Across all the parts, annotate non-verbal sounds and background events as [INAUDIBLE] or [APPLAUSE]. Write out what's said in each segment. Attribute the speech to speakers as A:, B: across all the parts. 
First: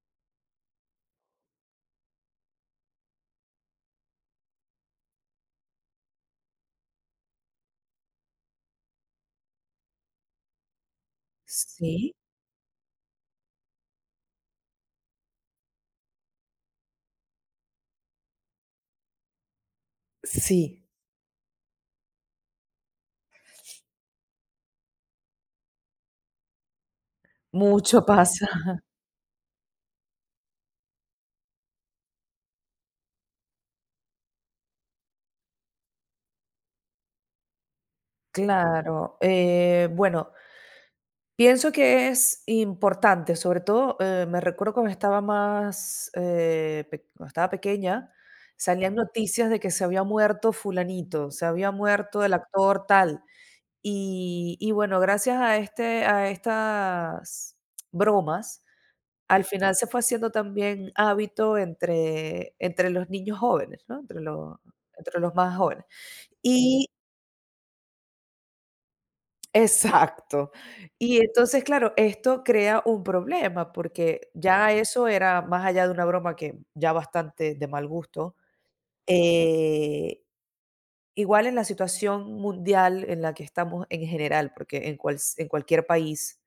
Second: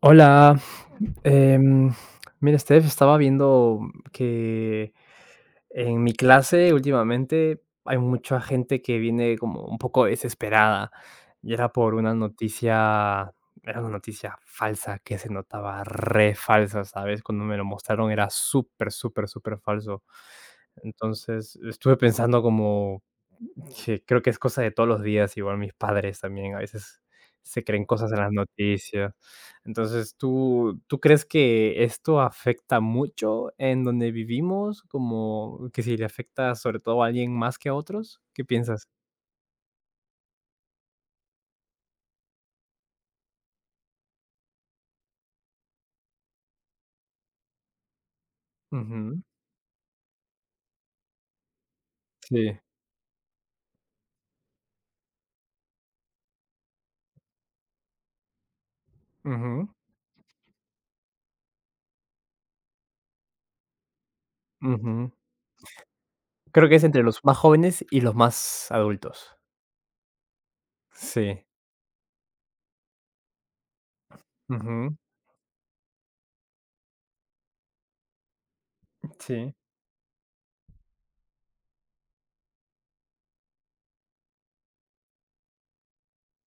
A: Hola, em, mira, Steph, estaba viendo que en mi clase últimamente hay mucha gente que viene como un poco desesperada y era por
B: Sí.
A: una noticia, era una noticia falsa que se notaba re falsa, ¿sabes? Cuando me lo mostraron era súper, súper, súper falso.
B: Sí.
A: Entonces estuve pensando como, sí, creo que es cosa de todos los días, igual mis padres también a veces se creen
B: Mucho
A: cosas en las
B: pasa, [LAUGHS]
A: noticias. Entonces, ¿tú crees que esto afecta mucho en donde vivimos? Como que si le afecta sobre todo a alguien más que a otros, ¿qué piensas?
B: claro. Bueno, pienso que es importante, sobre todo, me recuerdo cuando estaba cuando estaba pequeña. Salían
A: Ujú,
B: noticias de que se había muerto fulanito, se había muerto el
A: sí,
B: actor tal. Y bueno, gracias a, este, a estas bromas, al
A: ujú,
B: final se fue haciendo también hábito entre los niños jóvenes, ¿no? Entre los
A: ujú.
B: entre los más jóvenes.
A: Creo que es
B: Y
A: entre los
B: [LAUGHS]
A: más jóvenes y los más adultos.
B: exacto. Y
A: Sí,
B: entonces, claro, esto crea un problema, porque ya
A: ujú,
B: eso era más allá de una broma que ya bastante de mal gusto,
A: sí,
B: eh, igual en la situación mundial en la que estamos en general, porque en cualquier país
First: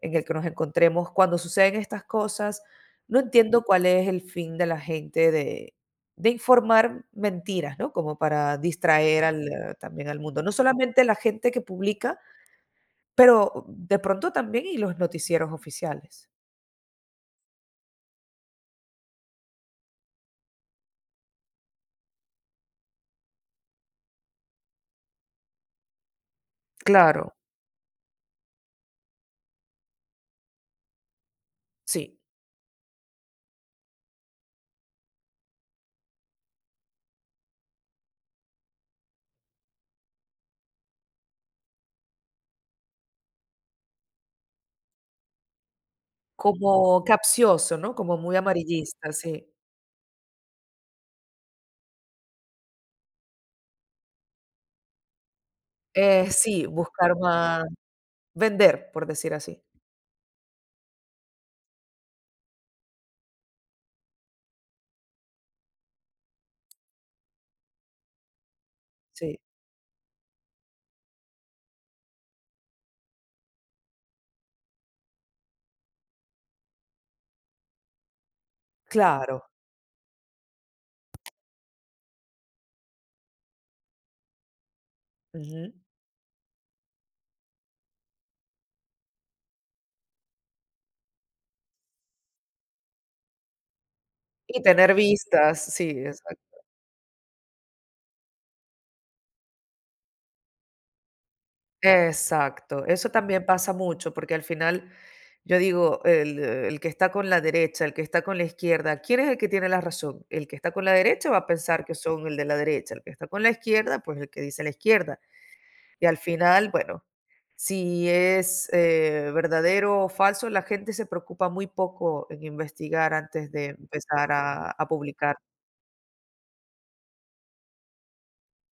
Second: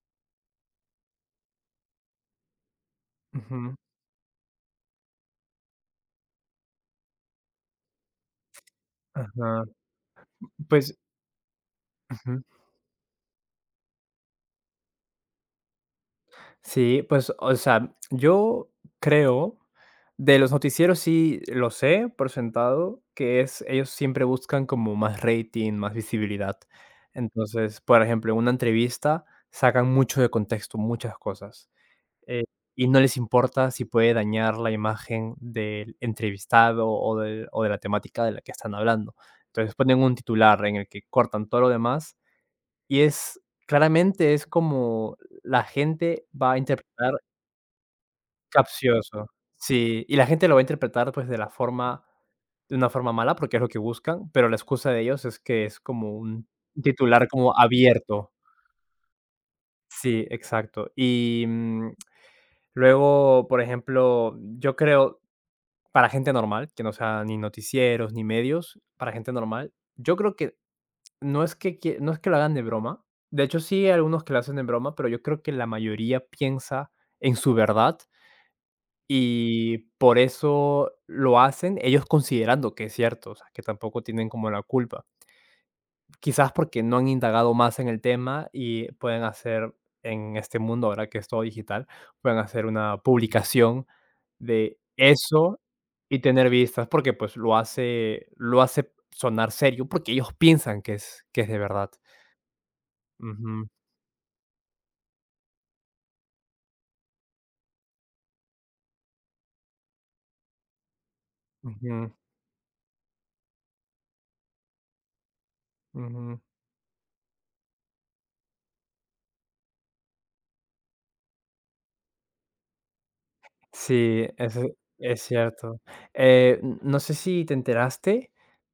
B: en el que nos encontremos cuando suceden estas cosas. No entiendo
A: ujú,
B: cuál es el fin de la gente de informar mentiras, ¿no? Como para distraer
A: ajá.
B: también al mundo. No
A: Pues,
B: solamente la gente que publica,
A: ujú.
B: pero de pronto también y los noticieros oficiales.
A: Sí, pues, o sea, yo creo de los noticieros sí lo sé por sentado, que es ellos siempre buscan como más rating, más visibilidad.
B: Claro,
A: Entonces, por ejemplo, en una entrevista sacan mucho de contexto, muchas cosas,
B: sí.
A: eh, y no les importa si puede dañar la imagen del entrevistado o del o de la temática de la que están hablando. Entonces, ponen un titular en el que cortan todo lo demás y es claramente es como la gente va a
B: Como
A: interpretar.
B: capcioso, ¿no? Como muy amarillista,
A: Capcioso.
B: sí.
A: Sí, y la gente lo va a interpretar, pues, de la forma de una forma mala, porque es lo que buscan, pero la excusa de ellos es que es como un
B: Sí, buscar
A: titular como
B: más,
A: abierto.
B: vender, por decir así.
A: Sí, exacto. Y, luego, por ejemplo, yo creo, para gente normal, que no sea ni noticieros, ni medios, para gente
B: Sí,
A: normal, yo creo que no es que no es que lo hagan de broma. De hecho, sí hay algunos que lo hacen de broma, pero yo creo que la mayoría piensa en su verdad.
B: claro.
A: Y por eso lo hacen, ellos considerando que es cierto, o sea, que tampoco tienen como la culpa.
B: Ujú.
A: Quizás porque no han indagado más en el tema y pueden hacer en este mundo, ahora que es todo digital, pueden hacer una publicación
B: Y
A: de
B: tener
A: eso
B: vistas, sí,
A: y
B: exacto.
A: tener vistas, porque, pues, lo hace sonar serio, porque ellos piensan que es de verdad.
B: Exacto, eso también
A: Ujú,
B: pasa mucho, porque al final yo digo, el que está con la derecha, el que está con la izquierda, ¿quién es el que tiene la razón? El que está con la derecha va a pensar que
A: ujú,
B: son el de la derecha, el que está con la izquierda, pues el que dice la izquierda. Y al
A: ujú.
B: final, bueno, si es verdadero o falso, la gente se preocupa muy poco en investigar antes de
A: Sí,
B: empezar a,
A: eso
B: a
A: es
B: publicar.
A: cierto. N no sé si te enteraste,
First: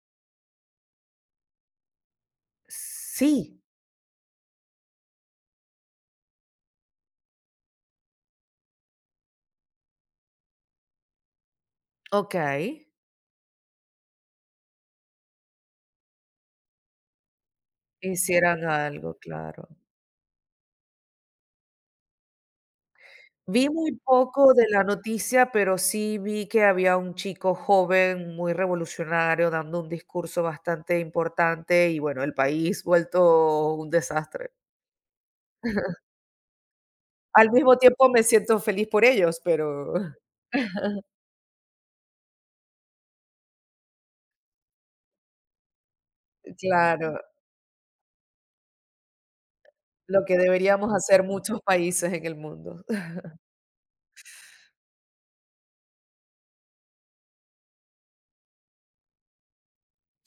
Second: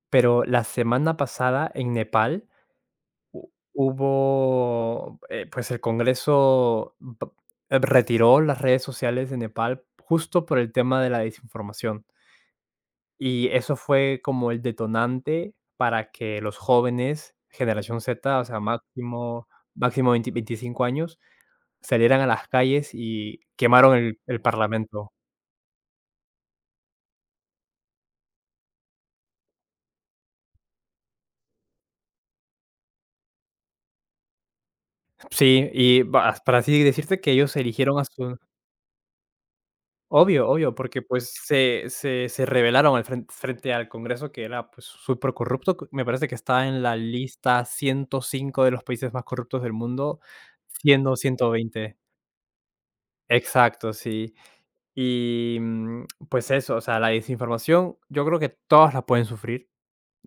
A: pero la semana pasada en Nepal, uh,
B: Sí,
A: hubo, pues, el Congreso p retiró las redes sociales de Nepal justo por el tema de la desinformación.
B: ok,
A: Y eso fue como el detonante para que los jóvenes, generación Z, o sea,
B: hicieran algo,
A: máximo,
B: claro.
A: veinte, 25 años, salieran a las calles y
B: Vi muy
A: quemaron el
B: poco de la
A: parlamento.
B: noticia, pero sí vi que había un chico joven, muy revolucionario, dando un discurso bastante importante y bueno, el país vuelto un desastre.
A: Sí, y vas para así decirte que
B: Al
A: ellos
B: mismo
A: eligieron a
B: tiempo me
A: sus...
B: siento feliz por ellos, pero
A: Obvio, obvio,
B: [LAUGHS]
A: porque, pues, se rebelaron al frente, al Congreso, que era, pues, súper corrupto. Que Me parece que está en la
B: claro,
A: lista 105 de los países más corruptos del mundo,
B: lo que deberíamos
A: siendo
B: hacer
A: ciento
B: muchos
A: veinte.
B: países en el mundo. [LAUGHS]
A: Exacto, sí. Y, mm, pues eso, o sea, la desinformación, yo creo que todos la pueden sufrir,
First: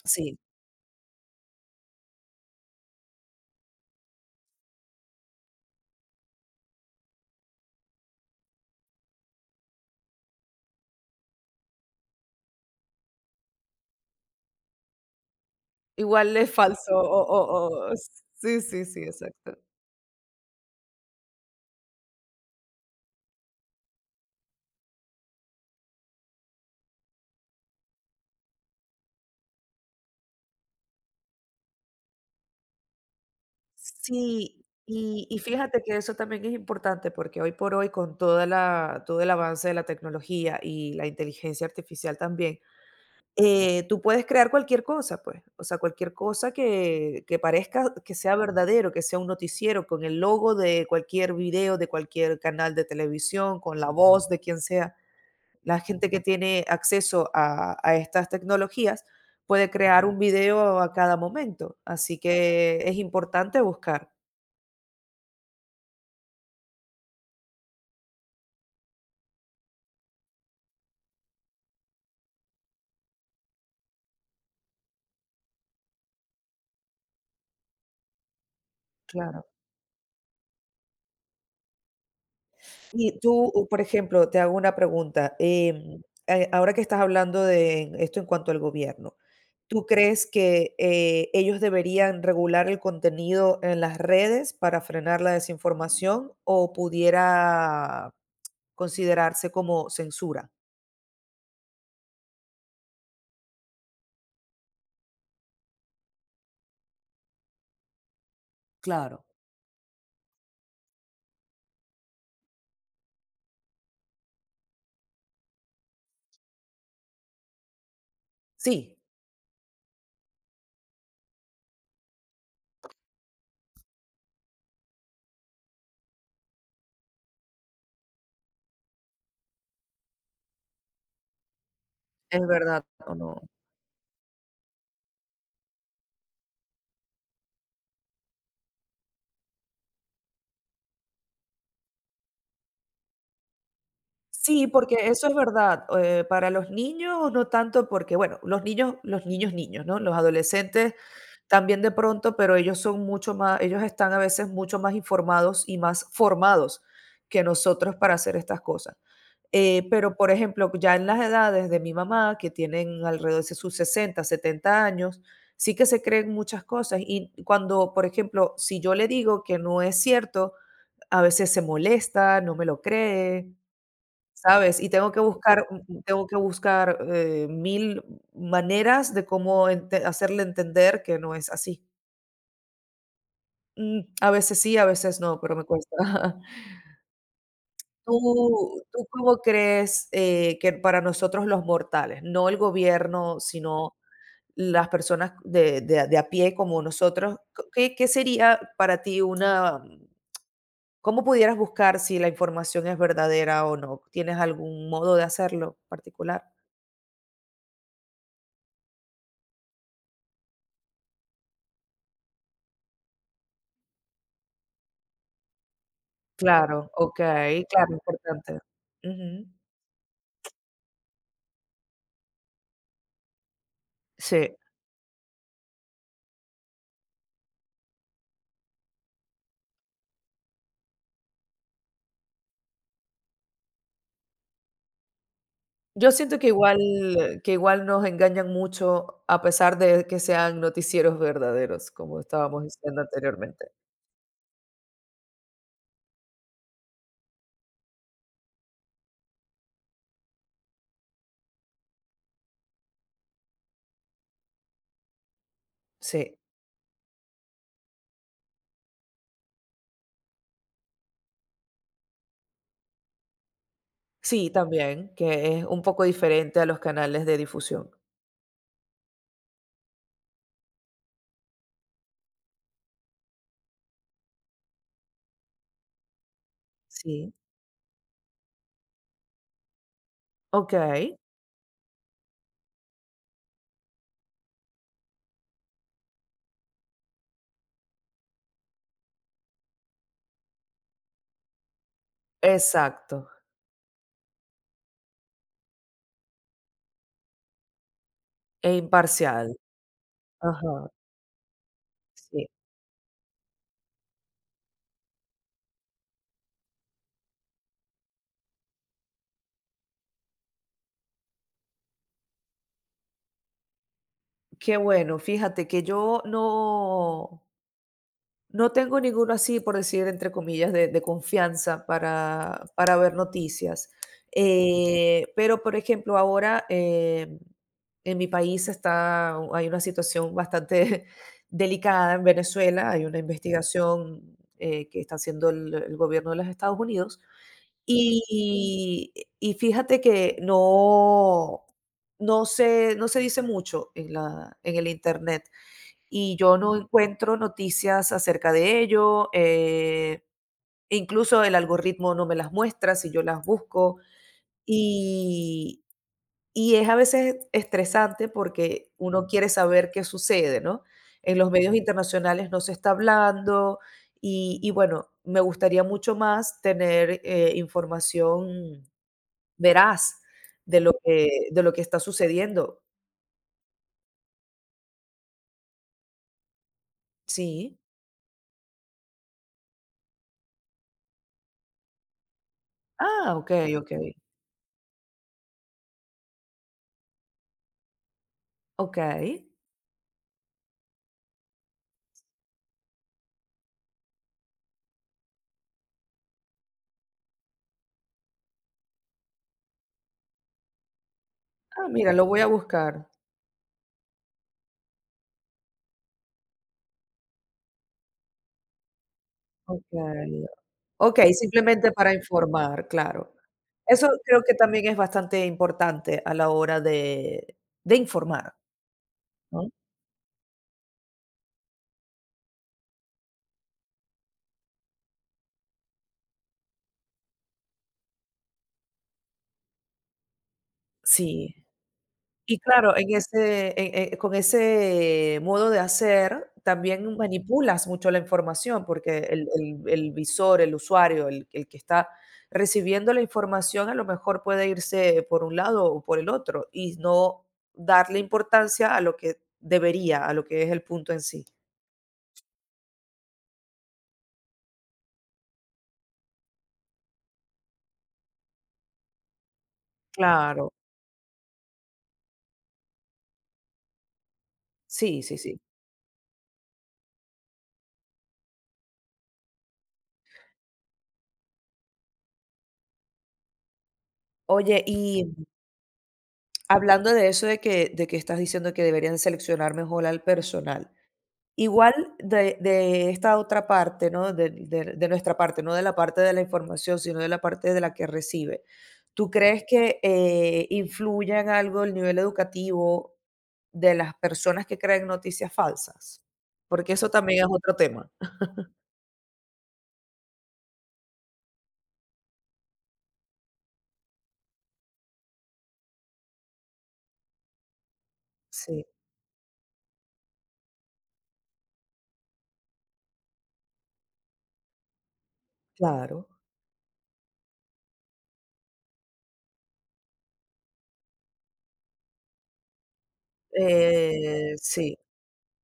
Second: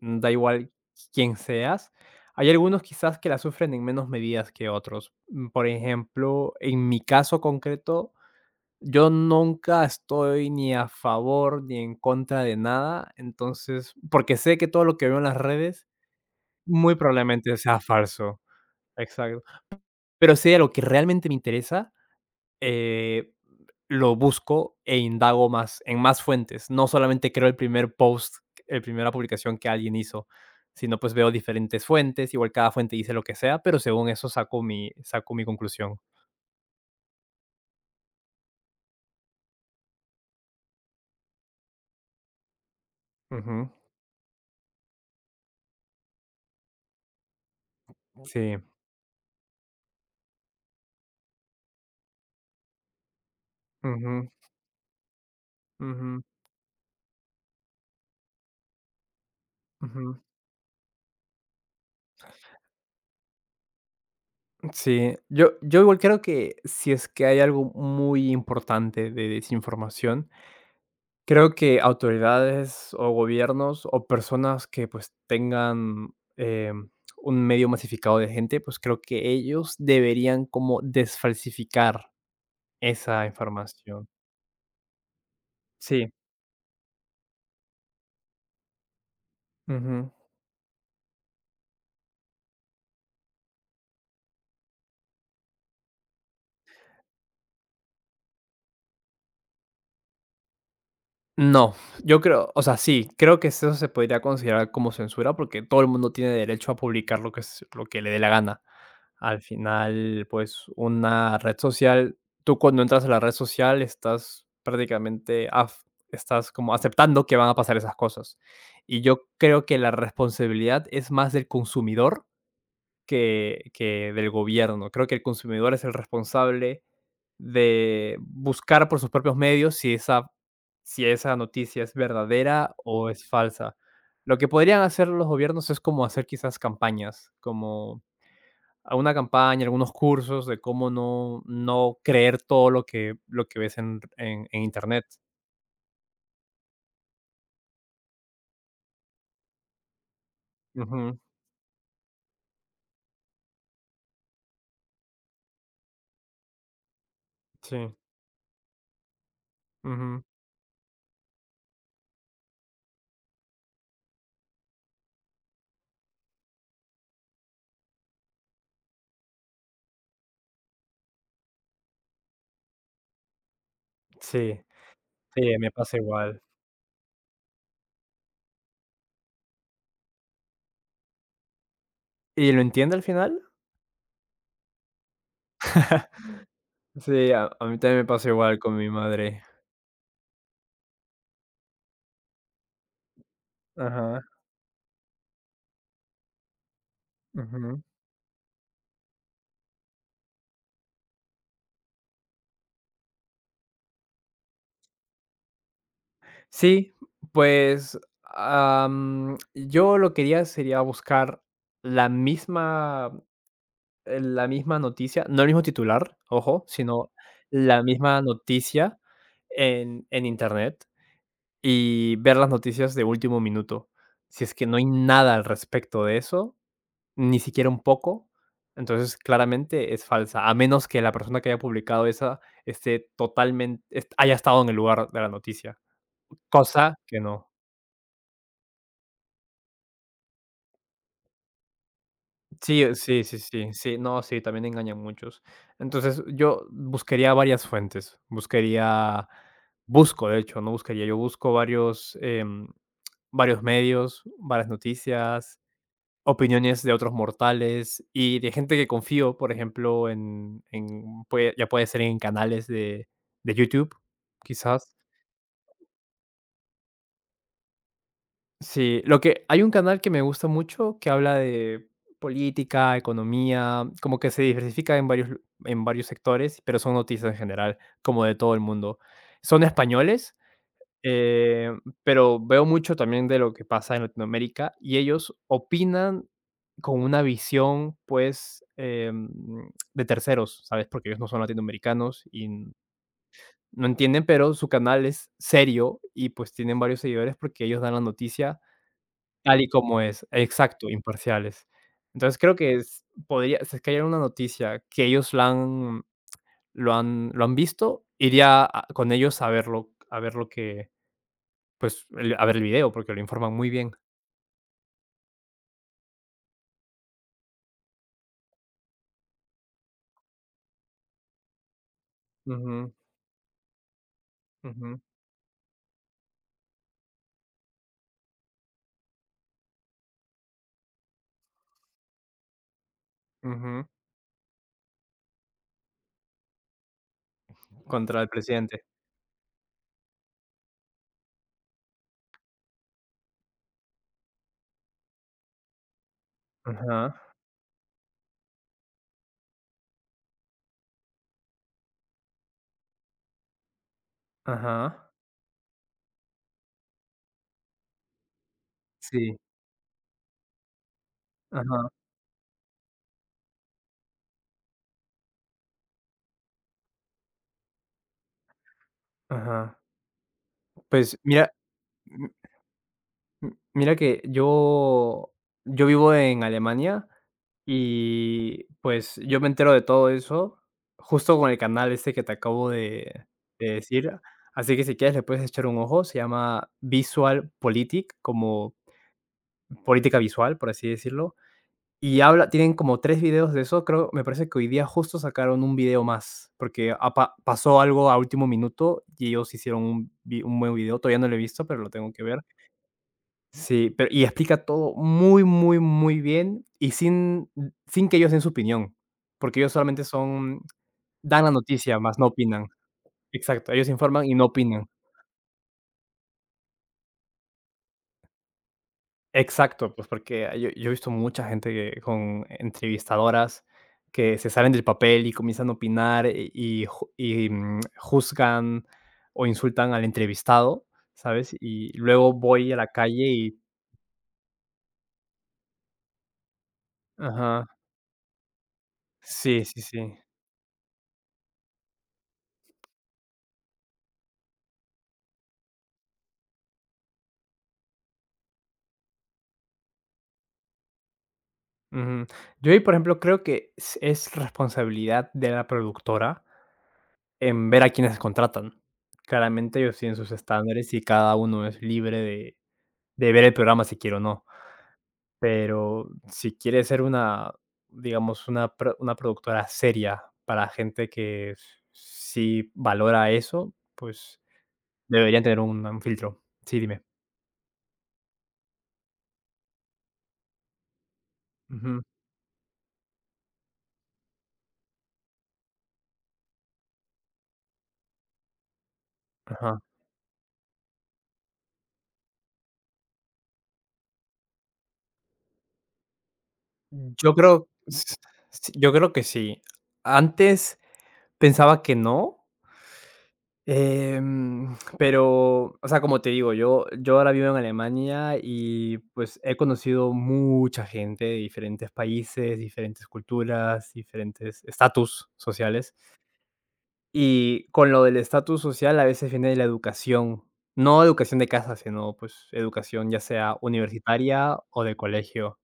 A: mm, da
B: Sí,
A: igual quién seas. Hay algunos quizás que la sufren en menos medidas que otros. Mm, por ejemplo, en mi caso concreto yo nunca estoy ni a favor ni en contra de nada, entonces, porque sé que todo lo que veo en las redes
B: igual es falso,
A: muy
B: o
A: probablemente sea
B: o o
A: falso.
B: sí, sí, sí,
A: Exacto.
B: exacto.
A: Pero si hay algo que realmente me interesa, eh, lo busco e indago más en más fuentes. No solamente creo el primer post, el primera publicación que alguien hizo, sino, pues, veo diferentes fuentes, igual cada fuente dice lo que sea, pero según eso
B: Sí, y
A: saco
B: y
A: mi
B: fíjate que
A: conclusión.
B: eso también es importante, porque hoy por hoy, con toda la todo el avance de la tecnología y la inteligencia artificial también,
A: Ujú.
B: tú puedes crear cualquier cosa, pues, o sea, cualquier cosa que parezca que sea
A: Sí.
B: verdadero, que sea un noticiero, con el logo de cualquier video, de cualquier canal de televisión, con la
A: Ujú,
B: voz de quien sea. La gente que
A: ujú,
B: tiene acceso a estas tecnologías puede crear un
A: ujú.
B: video a cada momento, así que es importante buscar.
A: Sí, yo igual creo que si es que hay algo muy importante de desinformación, creo que autoridades o gobiernos o personas que, pues, tengan, un medio masificado de gente, pues, creo que
B: Claro.
A: ellos deberían como desfalsificar
B: Y
A: esa
B: tú, por
A: información.
B: ejemplo, te hago una pregunta.
A: Sí,
B: Ahora que estás hablando de esto en cuanto al gobierno, ¿tú crees que ellos deberían regular el contenido en las redes para frenar la desinformación o pudiera considerarse como censura?
A: no, yo creo, o sea, sí, creo que eso se podría considerar como censura porque todo el mundo tiene derecho a publicar lo que s lo que le dé la gana.
B: Claro.
A: Al final, pues, una red social, tú cuando entras a la red social estás prácticamente af estás como aceptando que van a pasar esas cosas.
B: Sí,
A: Y yo creo que la responsabilidad es más del consumidor que del gobierno. Creo que el consumidor es el responsable de buscar por sus propios medios si esa, noticia es
B: es
A: verdadera
B: verdad
A: o
B: o
A: es
B: no.
A: falsa. Lo que podrían hacer los gobiernos es como hacer quizás campañas, como a una campaña, algunos cursos de cómo no, creer todo lo que ves en en
B: Sí,
A: Internet.
B: porque eso es verdad. Para los niños no tanto porque, bueno, los niños, niños, ¿no? Los adolescentes
A: Ujú,
B: también de pronto, pero ellos son mucho más, ellos están a veces mucho más informados y más formados que nosotros
A: sí,
B: para hacer estas cosas. Pero,
A: ujú,
B: por ejemplo, ya en las edades de mi mamá, que tienen alrededor de sus 60, 70 años, sí que se creen muchas cosas. Y cuando, por ejemplo, si yo le digo que no es cierto, a veces se molesta, no me lo cree,
A: sí,
B: ¿sabes? Y tengo que
A: sí, me pasa igual.
B: buscar, 1000 maneras de cómo ente hacerle entender que no es así.
A: ¿Y lo entiende al final?
B: A veces sí, a veces no, pero me cuesta. [LAUGHS]
A: Sí, a mí también me pasa igual con
B: ¿Tú
A: mi
B: tú cómo
A: madre.
B: crees, que para nosotros los mortales, no el gobierno, sino
A: Ajá,
B: las personas de a pie como nosotros, c-
A: ujú.
B: qué qué sería para ti una ¿cómo pudieras buscar si la información es verdadera o no? ¿Tienes algún modo de hacerlo particular?
A: Sí, pues, am, yo lo que haría sería buscar la misma, la misma noticia, no el mismo titular, ojo,
B: Claro,
A: sino
B: okey,
A: la
B: claro,
A: misma
B: importante.
A: noticia
B: Ujú.
A: en Internet y ver las noticias de último minuto. Si es
B: Sí.
A: que no hay nada al respecto de eso, ni siquiera un poco, entonces claramente es falsa, a menos que la persona que haya publicado esa esté totalmente est haya estado en el lugar de la noticia.
B: Yo siento que igual
A: Cosa que no.
B: que igual nos engañan mucho, a pesar de que sean noticieros verdaderos, como estábamos
A: Sí,
B: diciendo
A: sí, sí,
B: anteriormente.
A: sí, sí. No, sí, también engañan muchos. Entonces, yo buscaría varias fuentes. Buscaría Busco, de hecho, no buscaría, yo busco varios, varios medios, varias noticias,
B: Sí.
A: opiniones de otros mortales y de gente que confío, por ejemplo, en puede ya puede ser en canales de YouTube,
B: Sí,
A: quizás.
B: también, que es un poco diferente a los canales de difusión.
A: Sí, lo que hay un canal que me gusta mucho que habla de política, economía, como que se diversifica en varios sectores, pero son noticias
B: Sí,
A: en general, como de todo el mundo. Son españoles,
B: okey.
A: eh, pero veo mucho también de lo que pasa en Latinoamérica y ellos opinan con una visión, pues, em, de terceros, ¿sabes? Porque ellos no son latinoamericanos y
B: Exacto,
A: no entienden, pero su canal es serio y pues tienen varios seguidores porque ellos dan la noticia
B: e imparcial.
A: tal y como es,
B: Ajá,
A: exacto, imparciales. Entonces,
B: sí.
A: creo que es podría si es que hay alguna noticia que ellos la han lo han lo han visto, iría a con ellos a verlo a ver lo que, pues, el a ver el video, porque lo informan muy bien.
B: Qué bueno, fíjate que yo no tengo ninguno así, por decir, entre comillas, de confianza
A: Ujú,
B: para ver noticias.
A: ujú,
B: Pero, por ejemplo, ahora en mi país hay una situación bastante [LAUGHS] delicada en Venezuela, hay una
A: ujú.
B: investigación que está haciendo el gobierno de los Estados Unidos.
A: Contra el presidente.
B: Y, y fíjate que no, no se dice mucho en en el Internet y yo no
A: Ajá,
B: encuentro noticias acerca de ello, e incluso el algoritmo no me las muestra si yo las busco,
A: ajá.
B: y y es a veces estresante porque uno
A: Sí,
B: quiere saber qué sucede, ¿no? En los medios
A: ajá,
B: internacionales no se está hablando y bueno, me gustaría mucho más tener, información
A: ajá.
B: veraz de lo
A: Pues,
B: que
A: mira,
B: está sucediendo.
A: M mira que yo, vivo en Alemania
B: Sí.
A: y, pues, yo me entero de todo eso justo con el canal este que te acabo de
B: Ah, okey, okey,
A: decir, así que si quieres le puedes echar un ojo, se llama Visualpolitik, como
B: okey.
A: política visual, por así decirlo, y habla tienen como 3 videos de eso, creo, me parece que hoy día justo sacaron un video más, porque ha pa pasó algo a último minuto y ellos hicieron un buen video, todavía no lo he visto, pero
B: Ah,
A: lo
B: mira,
A: tengo que
B: lo
A: ver.
B: voy a buscar.
A: Sí, pero y explica todo muy, muy, muy bien y sin, que ellos den su opinión, porque ellos solamente
B: Okey,
A: son
B: okey,
A: dan la
B: simplemente
A: noticia,
B: para
A: más no opinan.
B: informar, claro.
A: Exacto, ellos
B: Eso
A: informan y
B: creo
A: no
B: que también
A: opinan.
B: es bastante importante a la hora de informar, ¿no?
A: Exacto, pues porque yo he visto mucha gente que con entrevistadoras que se salen del papel y comienzan a opinar y ju y, mm, juzgan o insultan al entrevistado, ¿sabes?
B: Sí.
A: Y luego
B: Y
A: voy a la
B: claro, en
A: calle y
B: ese e e con ese modo de hacer, también
A: ajá,
B: manipulas mucho la información, porque el
A: sí, sí,
B: el el
A: sí.
B: visor, el usuario, el que está recibiendo la información, a lo mejor puede irse por un lado o por el otro, y no darle importancia a lo que debería, a lo que es el punto en sí.
A: Ujú. Yo ahí, por ejemplo, creo que es responsabilidad de la productora en ver a quienes contratan. Claramente ellos tienen sus
B: Claro.
A: estándares y cada uno es libre de ver el programa si quiere o no.
B: Sí, sí, sí.
A: Pero si quiere ser una, digamos, una pro una productora seria para gente que s sí valora eso, pues
B: Oye, y
A: deberían tener un filtro. Sí, dime.
B: hablando de eso de que estás diciendo que deberían seleccionar mejor al personal. Igual
A: Ujú.
B: de esta otra parte, ¿no? De nuestra parte, no de la parte de la información, sino de la parte de la que recibe. ¿Tú crees
A: Ajá.
B: que, influya en algo el nivel educativo de las personas que creen noticias falsas? Porque eso
A: Yo
B: también es
A: creo,
B: otro
A: s
B: tema. [LAUGHS]
A: s yo creo que sí. Antes pensaba que no. Em, pero, o sea, como te digo, yo ahora vivo en Alemania
B: Sí,
A: y, pues, he conocido mucha gente de diferentes países, diferentes culturas, diferentes estatus sociales.
B: claro.
A: Y con lo del estatus social a veces viene de la educación, no educación de casa, sino, pues, educación ya sea universitaria o
B: Sí,
A: de colegio.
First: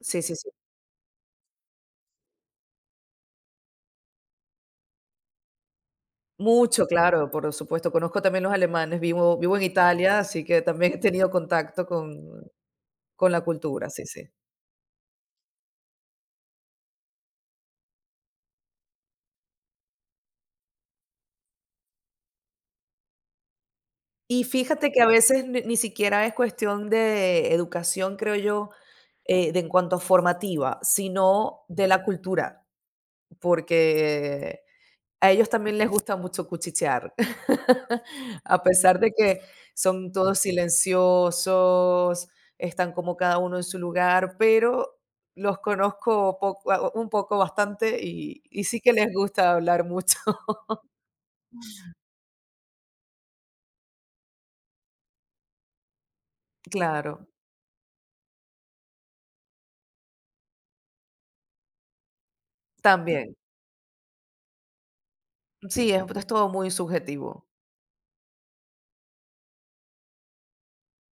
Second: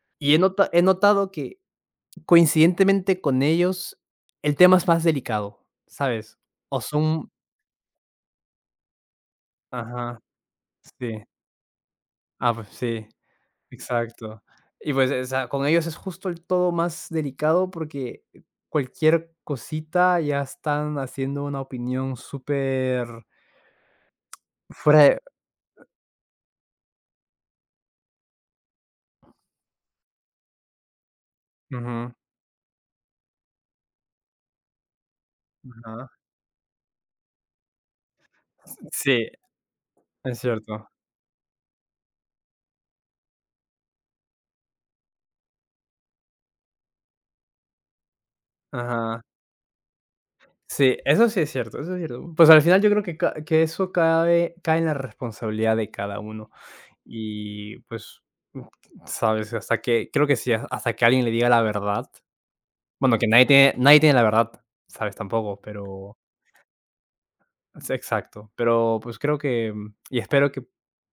B: sí,
A: Y
B: sí, sí.
A: he notado que coincidentemente con ellos, el tema es más delicado, ¿sabes? O
B: Mucho, claro,
A: son,
B: por supuesto. Conozco también los alemanes, vivo en
A: ajá,
B: Italia, así que también he
A: sí.
B: tenido contacto con
A: Ah, pues sí,
B: con la cultura, sí, sí.
A: exacto. Y pues, o sea, con ellos es justo el todo más delicado porque cualquier cosita ya están haciendo una opinión súper
B: Y fíjate que
A: fuera
B: a
A: de,
B: veces ni siquiera es cuestión de educación, creo yo, de en cuanto a formativa, sino de la
A: ujú,
B: cultura, porque a ellos también les
A: ajá.
B: gusta mucho cuchichear, [LAUGHS] a pesar de
A: Sí,
B: que son todos
A: es cierto.
B: silenciosos, están como cada uno en su lugar, pero los conozco poco a un poco bastante y sí que les
A: Ajá.
B: gusta hablar mucho. [LAUGHS]
A: Sí, eso sí es cierto, eso es cierto. Pues al final yo creo que ca que eso cae en la responsabilidad de cada uno.
B: Claro,
A: Y pues, mm, sabes, hasta que creo que sí, hasta que alguien le diga la verdad. Bueno, que
B: también.
A: nadie tiene la verdad, ¿sabes? Tampoco,
B: Sí, es
A: pero
B: es todo muy subjetivo,
A: es exacto. Pero, pues, creo que, mm, y espero que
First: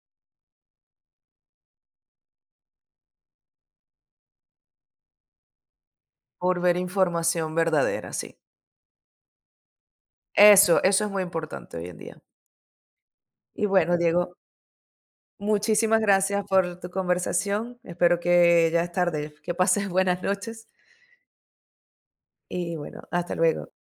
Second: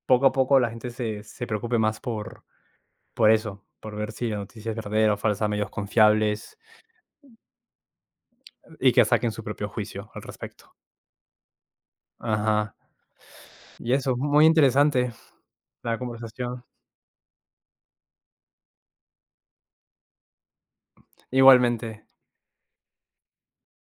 A: poco a poco la gente se preocupe más por eso, por ver si la noticia es verdadera o falsa, medios confiables,
B: por ver información verdadera, sí.
A: y que saquen su propio juicio al respecto.
B: Eso es muy importante hoy en día.
A: Ajá.
B: Y
A: Y
B: bueno,
A: eso,
B: Diego,
A: muy interesante la
B: muchísimas gracias
A: conversación.
B: por tu conversación. Espero que ya es tarde, que pases [LAUGHS] buenas noches.
A: Igualmente.
B: Y bueno, hasta luego.